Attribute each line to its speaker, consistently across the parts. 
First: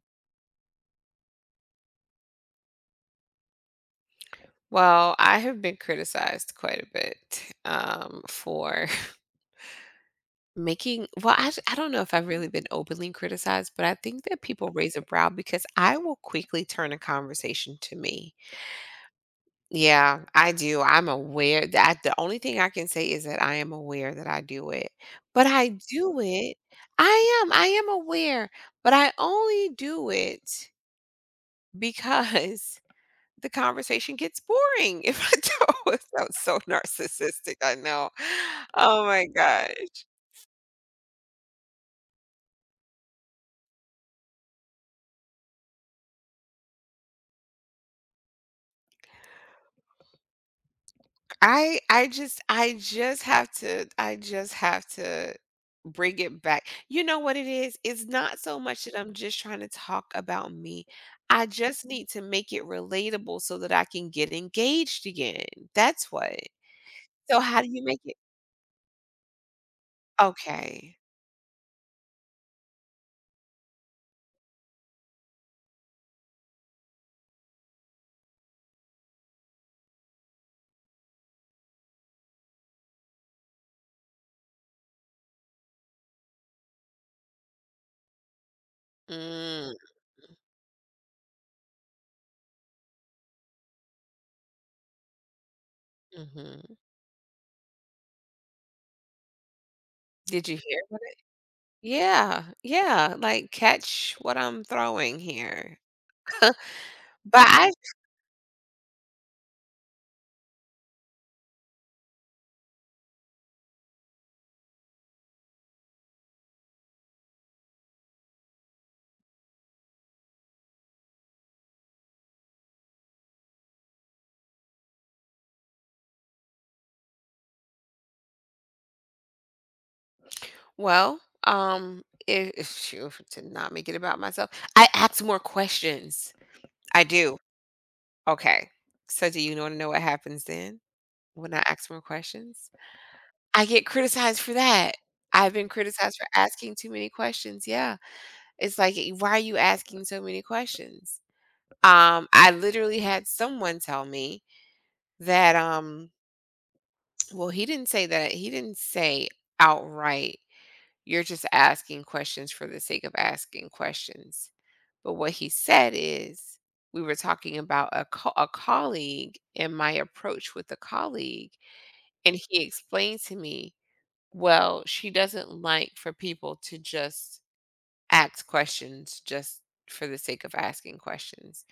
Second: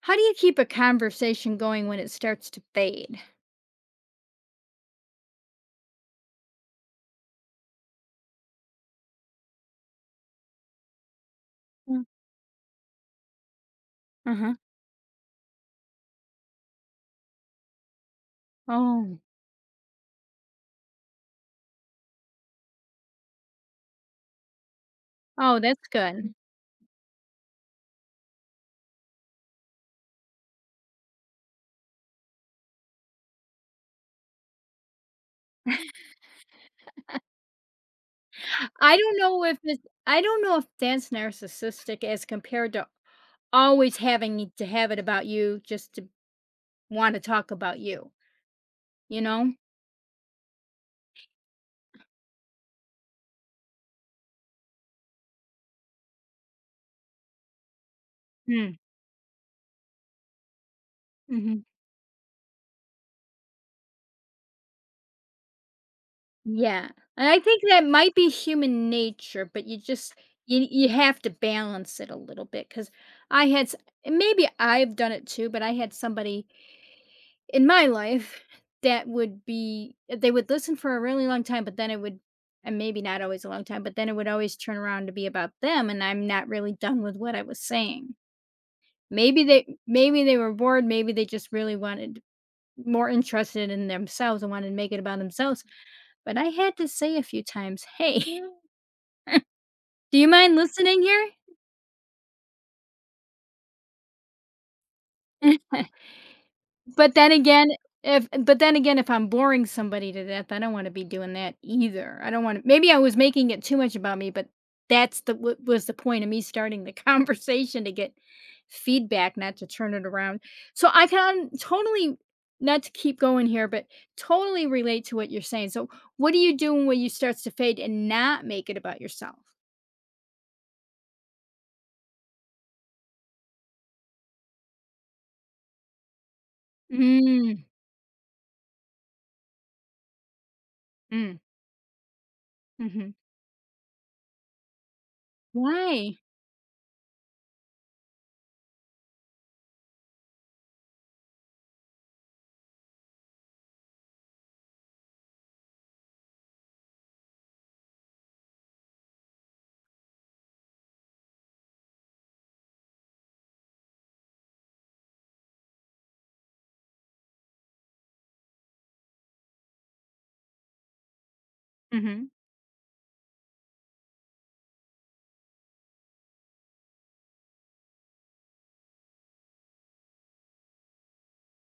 Speaker 1: How do you keep a conversation going when it starts to fade?
Speaker 2: Well, I have been criticized quite a bit for making. Well, I don't know
Speaker 1: Mm,
Speaker 2: if I've really been openly criticized, but I think that
Speaker 1: mhm.
Speaker 2: people raise a brow because I will quickly turn a conversation to me.
Speaker 1: Oh.
Speaker 2: Yeah, I do. I'm aware that the only thing I can say is that I am aware that I do it, but
Speaker 1: Oh,
Speaker 2: I
Speaker 1: that's
Speaker 2: do
Speaker 1: good.
Speaker 2: it. I am. I am aware, but I only do it because the conversation gets boring if I don't. It sounds so narcissistic, I know. Oh my gosh.
Speaker 1: I don't know if that's narcissistic as compared to always having to have it about you just to wanna talk about you, you know?
Speaker 2: I just have to I just have to bring it back. You know what it is? It's not so
Speaker 1: Mm,
Speaker 2: much that I'm just trying to talk about me. I
Speaker 1: mhm.
Speaker 2: just need to make it relatable so that I can get engaged again. That's what.
Speaker 1: Yeah, and
Speaker 2: So
Speaker 1: I
Speaker 2: how
Speaker 1: think
Speaker 2: do you
Speaker 1: that
Speaker 2: make
Speaker 1: might
Speaker 2: it?
Speaker 1: be human nature, but you just you you
Speaker 2: Okay.
Speaker 1: have to balance it a little bit because I had s- and maybe I've done it too, but I had somebody in my life that would be they would listen for a really long time, but then it would and maybe not always a long time, but then it would always turn around to be about them, and I'm not really done with what I was saying. Maybe
Speaker 2: Mm,
Speaker 1: they maybe they were bored, maybe they just really wanted more interested in themselves and wanted to make it about themselves, but I had
Speaker 2: mhm.
Speaker 1: to say a few times, "Hey, do you
Speaker 2: Did
Speaker 1: mind
Speaker 2: you hear?
Speaker 1: listening here?"
Speaker 2: Yeah, yeah, like, catch what I'm throwing here.
Speaker 1: But then
Speaker 2: But
Speaker 1: again,
Speaker 2: I
Speaker 1: if I'm boring somebody to death, I don't wanna be doing that either. I don't wanna maybe I was making it too much about me, but that's the what was the point of me starting the conversation? To get feedback, not to turn it around. So I can totally, not to keep going here, but totally relate to what you're saying. So what do you do when you starts to fade and not make it about yourself?
Speaker 2: well, if shoo to not make it about myself, I ask more questions. I do.
Speaker 1: Mm.
Speaker 2: Okay. So do you wanna know what happens then
Speaker 1: Mm.
Speaker 2: when I ask more questions?
Speaker 1: Mhm.
Speaker 2: I get criticized for that. I've been
Speaker 1: Why?
Speaker 2: criticized for asking too many questions, yeah. It's like, "Eh, why are you asking so many questions?" I literally had someone tell me that, well, he didn't say that. He didn't say outright, you're just asking questions for the sake of asking questions. But what he said is, we were talking about a, a colleague and my approach with a colleague.
Speaker 1: Mhm.
Speaker 2: And he explained to me, well, she doesn't like for people to just ask questions just for the sake of asking questions,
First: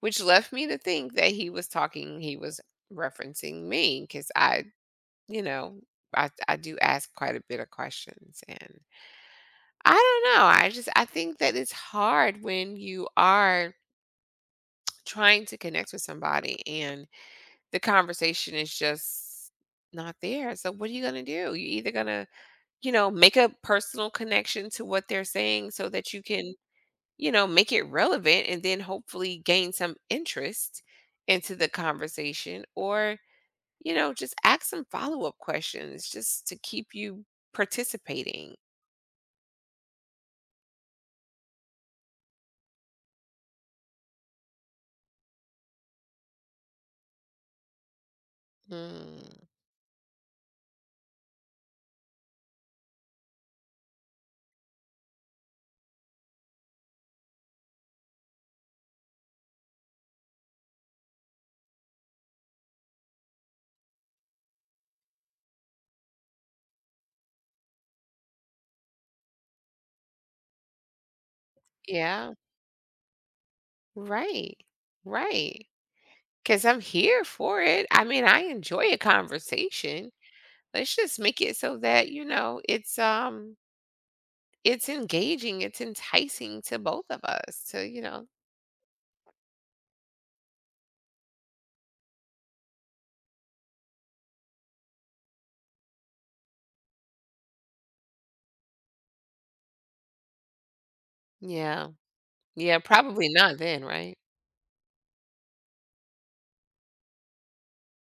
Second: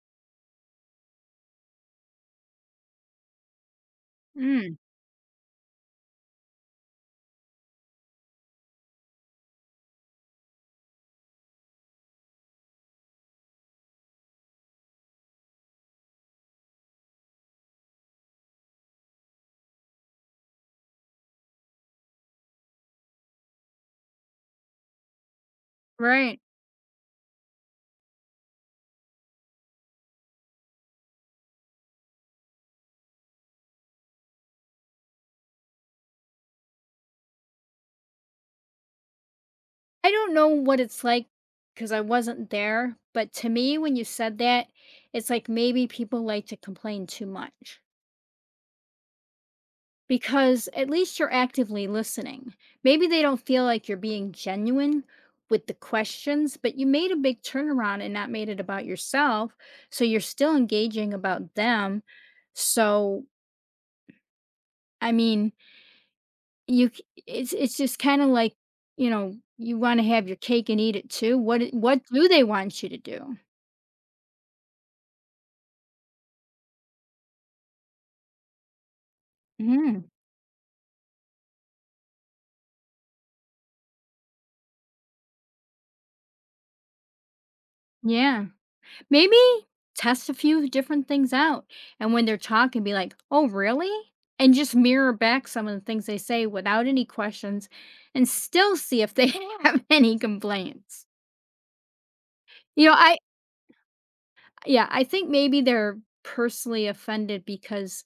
Speaker 2: which left me to think that he was referencing me because I
Speaker 1: Mm.
Speaker 2: you know, I I do ask quite a bit of questions and I don't know, I just I think that it's hard when you are trying to connect with somebody and the conversation is just not there. So what are you going to do? You're either going to, you know, make a personal connection to what they're saying so that you
Speaker 1: Right.
Speaker 2: can, you know, make it relevant and then hopefully gain some interest into the conversation, or you know, just ask some follow up questions just to keep you participating.
Speaker 1: I don't know what it's like because I wasn't there, but to me, when you said that, it's like maybe people like to complain too much
Speaker 2: Mm,
Speaker 1: because at least you're actively listening. Maybe they don't feel like you're being genuine with the questions, but you made a big turnaround and not made it about yourself. So you're still engaging about them. So, I mean, You c it's just kinda like, you wanna have your cake and eat it too. What do
Speaker 2: yeah,
Speaker 1: they want you to do?
Speaker 2: right, right. Because I'm here for it. I mean, I enjoy a
Speaker 1: Mhm,
Speaker 2: conversation. Let's just make it so that you know it's engaging, it's enticing to both of us. To you know,
Speaker 1: yeah. Maybe test a few different things out, and when they're talking, be like, "Oh, really?" And just mirror back some of the things they say without any questions and still see if they have any complaints.
Speaker 2: yeah, yeah,
Speaker 1: You know, I
Speaker 2: probably not then, right?
Speaker 1: Yeah, I think maybe they're personally offended because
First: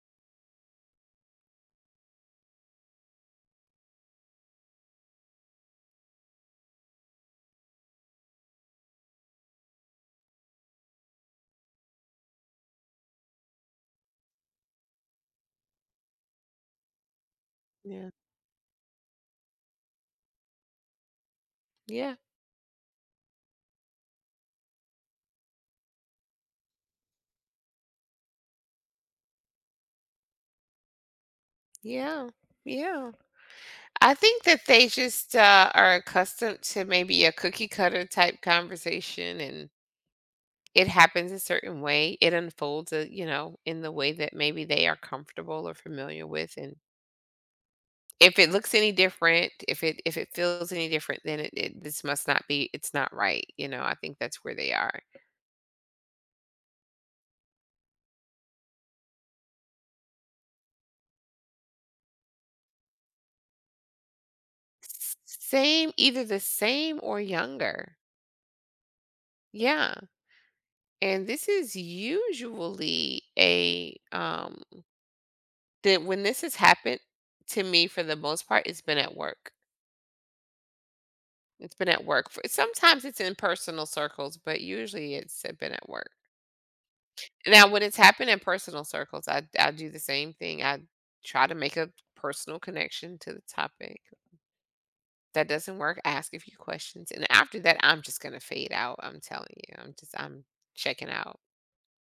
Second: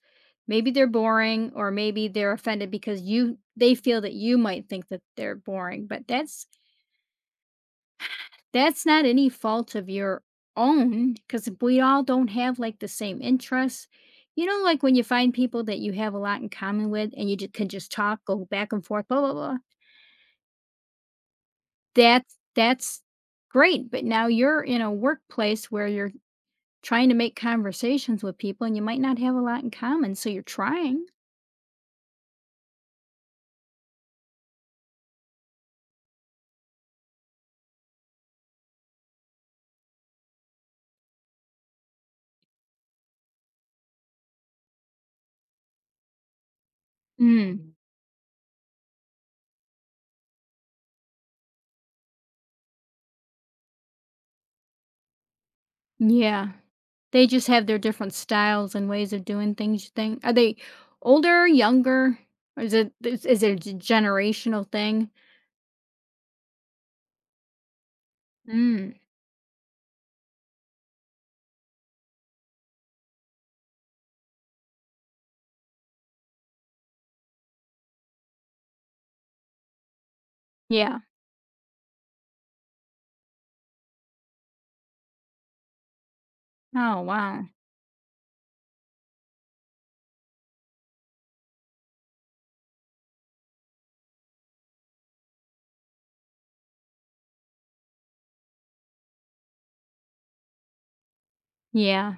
Speaker 1: maybe they're boring or maybe they're offended because you they feel that you might think that they're boring, but that's not any fault of your own because we all don't have like the same interests. You know, like when you find people that you have a lot in common with and you just can just
Speaker 2: Yeah,
Speaker 1: talk, go back and forth, blah blah blah.
Speaker 2: yeah,
Speaker 1: That's great. But now you're in a workplace where you're trying to make conversations with people and you might not have a lot in common, so you're trying.
Speaker 2: yeah, yeah. I think that they just are accustomed to maybe a cookie cutter type conversation and it happens a certain way. It unfolds, you know, in the way that maybe they are comfortable or familiar with. And
Speaker 1: Mm.
Speaker 2: if it looks any different, if it feels any different, then it, this must not be. It's not right. You know, I think that's where they are.
Speaker 1: Yeah. They just have their different styles and ways of doing things, you think? Are they older, younger? Or is it a generational thing?
Speaker 2: Same, either the same or younger.
Speaker 1: Mm.
Speaker 2: Yeah. And this is usually a that when this has happened to me for the most part, it's been at work.
Speaker 1: Yeah.
Speaker 2: It's been at work. For sometimes it's in personal circles, but usually it's been at work.
Speaker 1: Oh, wow.
Speaker 2: Now, when it's happened in personal circles, I do the same thing. I try to make a personal connection to the topic. That doesn't work. I ask a few questions, and after that, I'm just gonna fade out. I'm telling you, I'm just I'm checking out.
Speaker 1: Yeah.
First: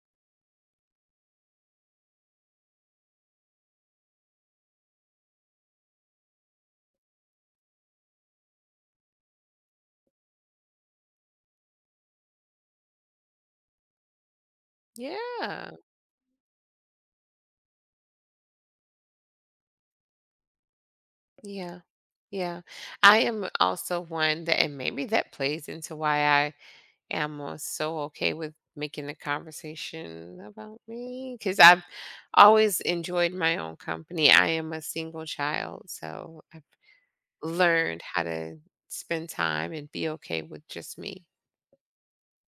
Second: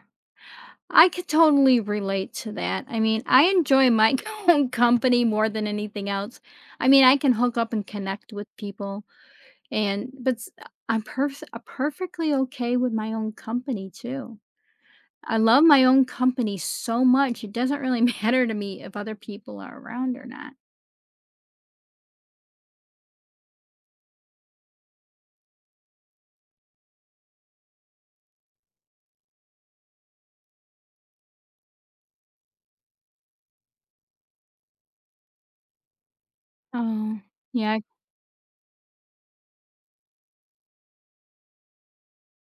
Speaker 1: I could totally relate to that. I mean, I enjoy my own company more than anything else. I mean, I can hook up and connect with people. And but s I'm perfectly okay with my own company too. I love
Speaker 2: Yeah,
Speaker 1: my own company so much, it doesn't really matter to me if other people are around or not.
Speaker 2: yeah, yeah. I am also one that, and maybe that plays into why I am so okay with making the conversation about me because I've always enjoyed my own company. I am a single child, so I've
Speaker 1: Oh, yeah.
Speaker 2: learned how to spend time and be okay with just me.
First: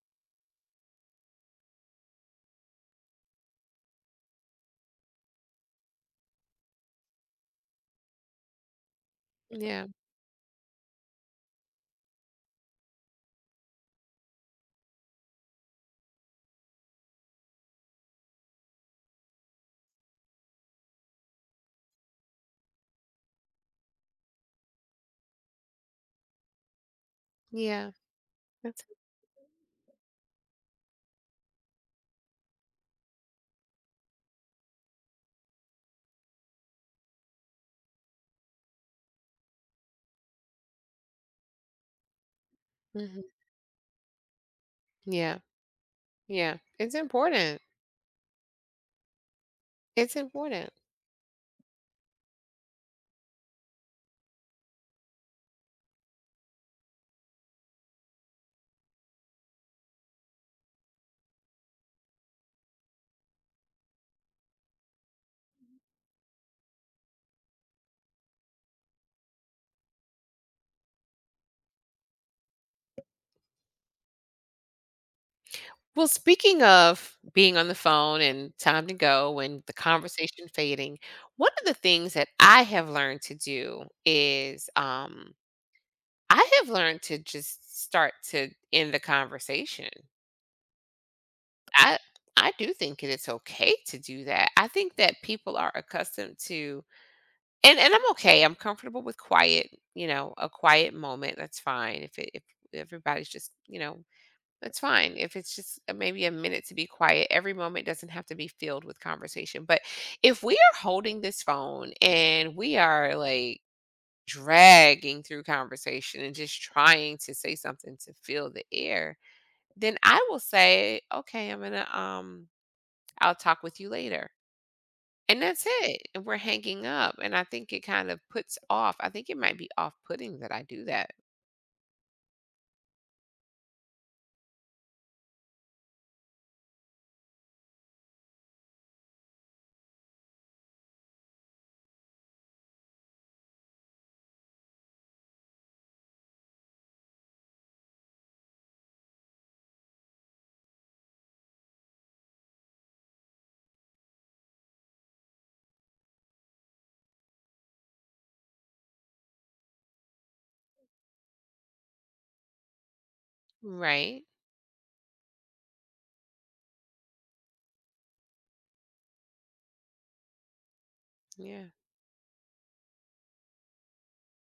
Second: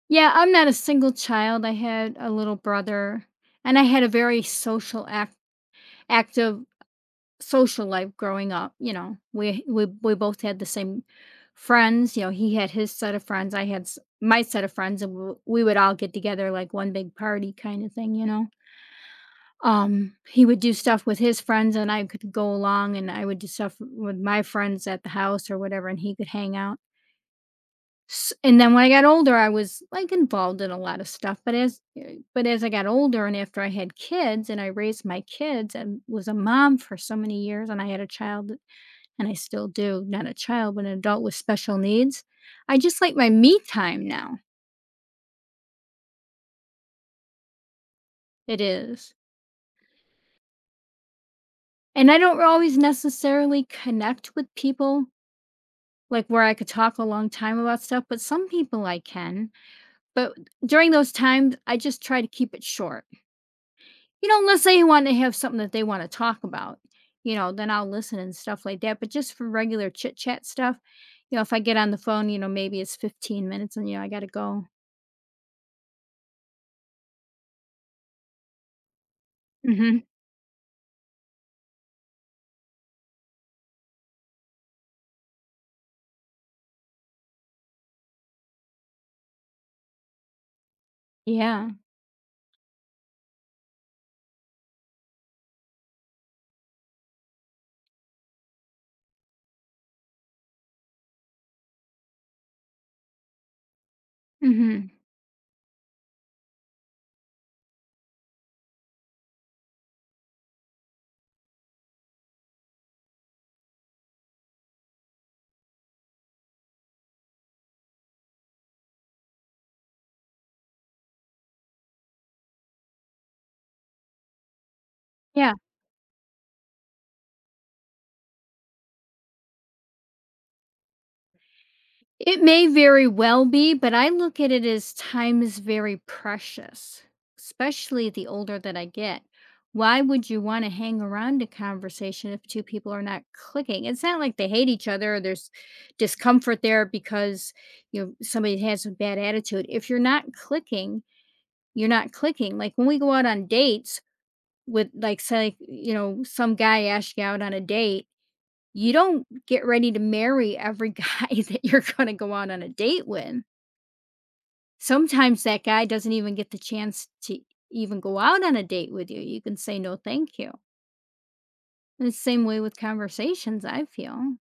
Speaker 1: Yeah, I'm not a single child, I had a little brother, and I had a very social active social life growing up. You know, we we
Speaker 2: Yeah,
Speaker 1: we both had the same friends. You know, he had his set of friends, I had s my set of friends, and w we would all get together like one big party kinda thing, you know? He would do stuff with his friends and I could go along and I would do stuff with my friends at the house or whatever and he could hang out.
Speaker 2: yeah,
Speaker 1: S and then
Speaker 2: that's
Speaker 1: when I got older, I was, like, involved in a lot of stuff, but as I got older and after I had kids and I raised my kids and was a mom for so many years and I had a child, and I still do, not a child, but an adult with special needs, I just like
Speaker 2: mhm.
Speaker 1: my me time now.
Speaker 2: Yeah, yeah, it's important.
Speaker 1: It is.
Speaker 2: It's important.
Speaker 1: And I don't always necessarily connect with people like where I could talk a long time about stuff, but some people I can. But during those times, I just try to keep it short. You know, unless they want to have something that they want to talk about, then I'll listen and stuff like that. But just for regular chit chat stuff, if I get on the phone, maybe it's 15 minutes and, I got to go.
Speaker 2: Well, speaking of being on the phone and time to go and the
Speaker 1: Hmm.
Speaker 2: conversation fading, one of the things that I have learned to do is I have learned to just start to end the conversation.
Speaker 1: Yeah.
Speaker 2: I I do think that it's okay to do that. I think that people are accustomed to and I'm okay. I'm comfortable with quiet, you know, a quiet moment, that's fine. If everybody's just, you know, that's
Speaker 1: Hmm.
Speaker 2: fine. If it's just maybe a minute to be quiet, every moment doesn't have to be filled with conversation. But if we are holding this phone and we are like dragging through conversation and just trying to say something to fill the air, then I will say, "Okay, I'm gonna I'll talk with you later." And
Speaker 1: Yeah.
Speaker 2: that's it. And we're hanging up. And I think it kind of puts off. I think it might be off-putting that I do that.
Speaker 1: It may very well be, but I look at it as time is very precious, especially the older that I get. Why would you want to hang around a conversation if two people are not clicking? It's not like they hate each other, or there's discomfort there because you know somebody has a bad attitude. If you're not clicking, you're not clicking. Like when we go out on dates, with like, say, you know, some guy asks you out on a date, you don't get ready to marry every guy that you're gonna go out on a date with.
Speaker 2: Right?
Speaker 1: Sometimes that guy doesn't even get the chance to even go out on a date with you. You can say, "No, thank you."
Speaker 2: Yeah.
Speaker 1: And it's the same way with conversations, I feel.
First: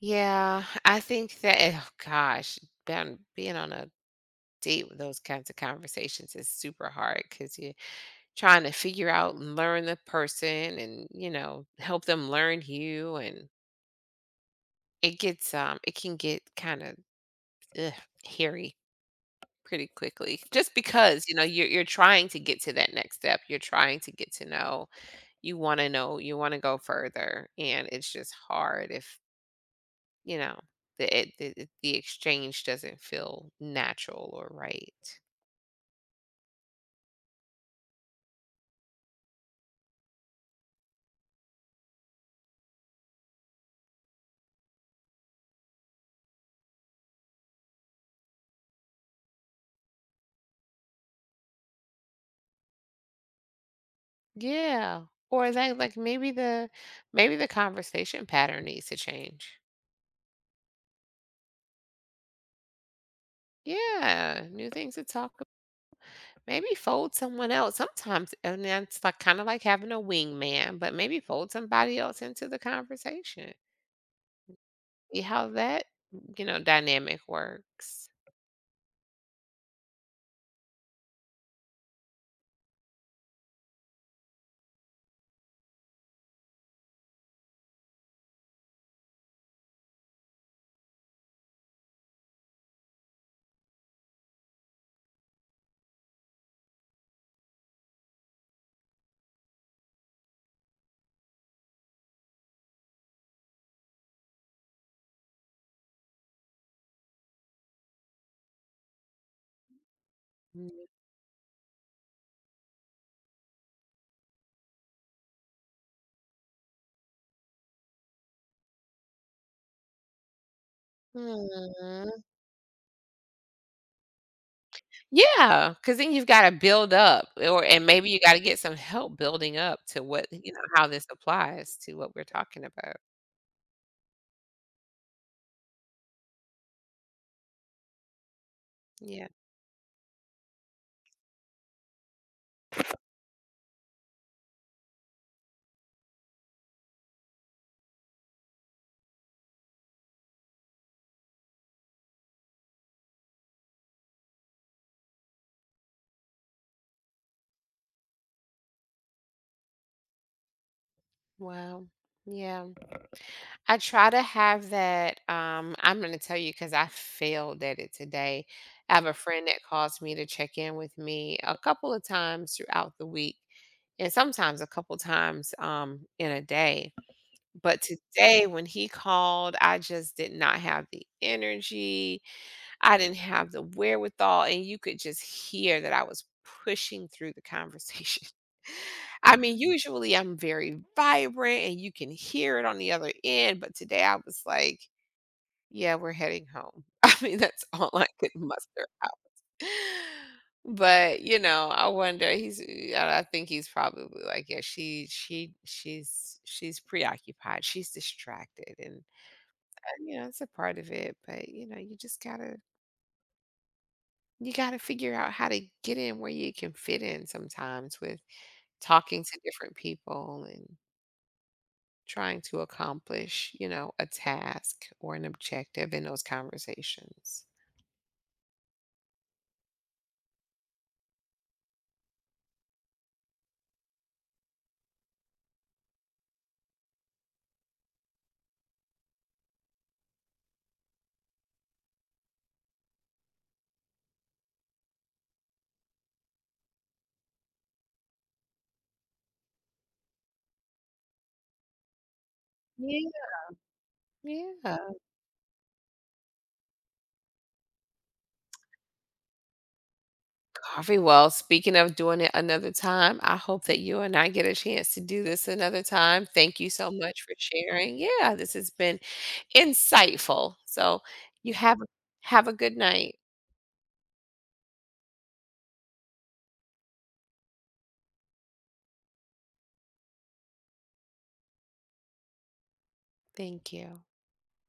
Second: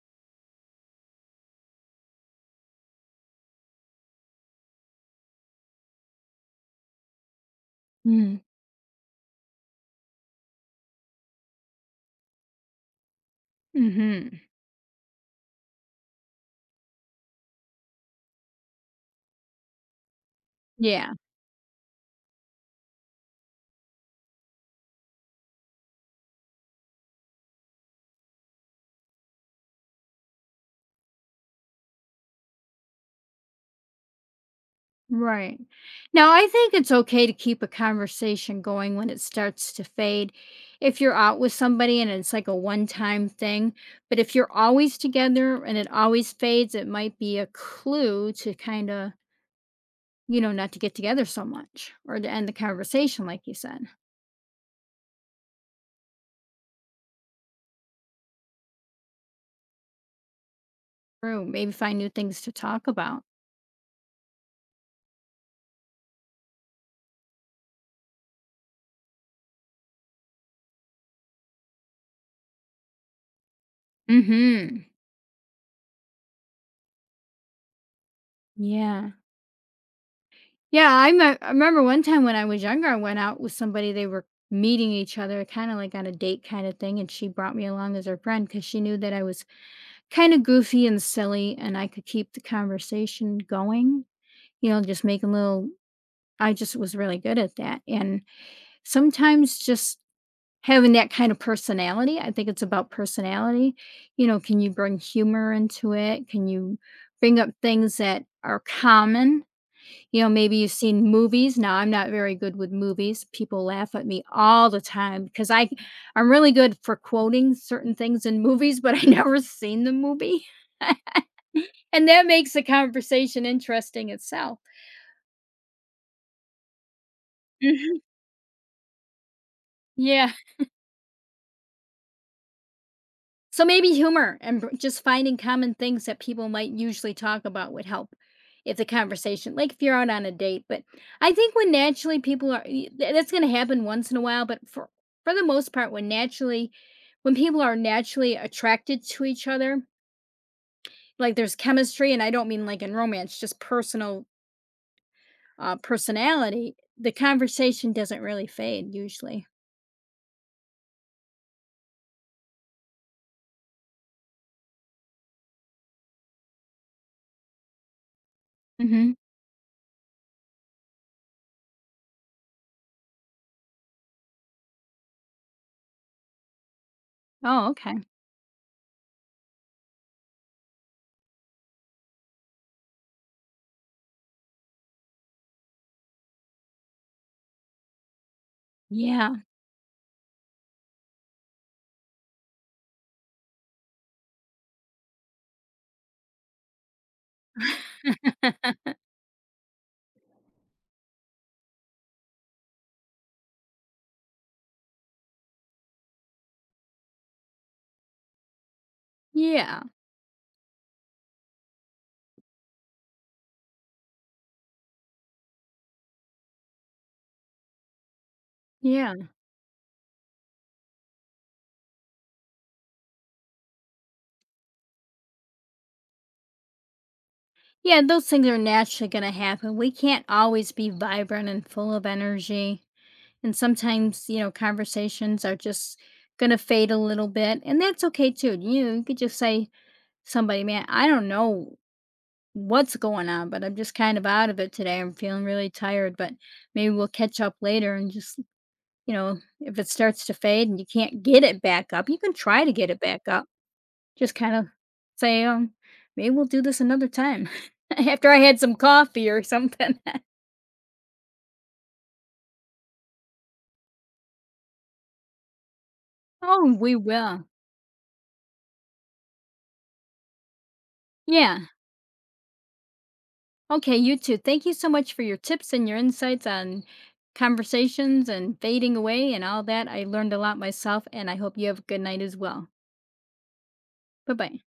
Speaker 2: Yeah, I think that eh, oh gosh, being on a date with those kinds of conversations is super hard because you're
Speaker 1: Mm.
Speaker 2: trying to figure out and learn the person and, you know, help them learn you and
Speaker 1: Mhm.
Speaker 2: it gets, it can get kinda, ugh, hairy pretty quickly just
Speaker 1: Yeah.
Speaker 2: because, you know, you're trying to get to that next step, you're trying to get to know, you wanna go further, and it's just hard if, you know, the it the exchange doesn't feel natural or right.
Speaker 1: Right. Now, I think it's okay to keep a conversation going when it starts to fade. If you're out with somebody and it's like a one-time thing, but if you're always together and it always fades, it might be a clue to kinda, not to get together so much or to end the conversation, like you said.
Speaker 2: Yeah, or like maybe the conversation pattern needs to change.
Speaker 1: True. Maybe find new things to talk about.
Speaker 2: Yeah, new things to talk. Maybe fold someone else sometimes, and then it's like kind of like having a wingman, but maybe fold somebody else into the conversation.
Speaker 1: Mm-hmm.
Speaker 2: See how that, you know, dynamic works.
Speaker 1: Yeah. Yeah. I remember one time when I was younger, I went out with somebody. They were meeting each other kind of like on a date kind of thing. And she brought me along as her friend because she knew that I was kind of goofy and silly and I could keep the conversation going, you know, just making little. I just was really good at that. And sometimes, just having that kind of personality, I think it's about personality. You know, can you bring humor into it? Can you bring up things that are common? You know, maybe you've
Speaker 2: Mm.
Speaker 1: seen movies. Now, I'm not very good with movies. People laugh at me all the time because I'm really good for quoting certain things in movies, but I never seen the movie. And
Speaker 2: Mhm.
Speaker 1: that makes the conversation interesting itself.
Speaker 2: Yeah, because then you've got to build up, or and
Speaker 1: Mhm.
Speaker 2: maybe you got to get some help building up to what
Speaker 1: Yeah.
Speaker 2: you know how this applies to what we're talking about.
Speaker 1: So maybe humor and just finding common things that people might usually talk about would help if the
Speaker 2: Yeah.
Speaker 1: conversation, like if you're out on a date. But I think when naturally people are, that's going to happen once in a while. But for the most part, when naturally, when people are naturally attracted to each other, like there's chemistry, and I don't mean like in romance, just personality. The conversation doesn't really fade usually.
Speaker 2: Wow. Yeah. I try to have that. I'm going to tell you because I failed at it today. I have
Speaker 1: Hmm.
Speaker 2: a friend that calls me to check in with me a couple of times throughout the week, and sometimes a couple times in a day.
Speaker 1: Oh,
Speaker 2: But
Speaker 1: okay.
Speaker 2: today, when he called, I just did not have the energy. I didn't have the wherewithal, and you could just hear that I was pushing through the conversation.
Speaker 1: Yeah.
Speaker 2: I mean, usually I'm very vibrant and you can hear it on the other end, but today I was like, yeah, we're heading home. I mean, that's all I could muster out. But, you know, I wonder he's eh, I think he's probably like, yeah, she's preoccupied. She's distracted and
Speaker 1: Yeah.
Speaker 2: you know, it's a part of it, but you know, you just got to you gotta figure out how to get in where you can fit in sometimes with
Speaker 1: Yeah.
Speaker 2: talking to different people and trying to accomplish, you know, a task or an objective in those conversations.
Speaker 1: Yeah, those things are naturally going to happen. We can't always be vibrant and full of energy. And sometimes, conversations are just going to fade a little bit. And that's okay too. You know, you could just say to somebody, man, I don't know what's going on, but I'm just kind of out of it today. I'm feeling really tired, but maybe we'll catch up later and just, if it starts to fade and you can't get it back up, you can try to get it
Speaker 2: Yeah.
Speaker 1: back up, just kind of
Speaker 2: Yeah.
Speaker 1: say, "Maybe we'll do this another time." After I had some coffee or something.
Speaker 2: Coffee. Well, speaking of doing it another time, I hope that you and I get a chance to do this another time. Thank you
Speaker 1: Oh,
Speaker 2: so
Speaker 1: we
Speaker 2: much for
Speaker 1: will.
Speaker 2: sharing. Yeah, this has been insightful. So you
Speaker 1: Yeah.
Speaker 2: have a good night.
Speaker 1: Okay, you too. Thank you so much for your tips and your insights on conversations and fading away and all that. I learned a lot myself, and I hope you have a good night as well.
Speaker 2: Thank you.
Speaker 1: Bye-bye.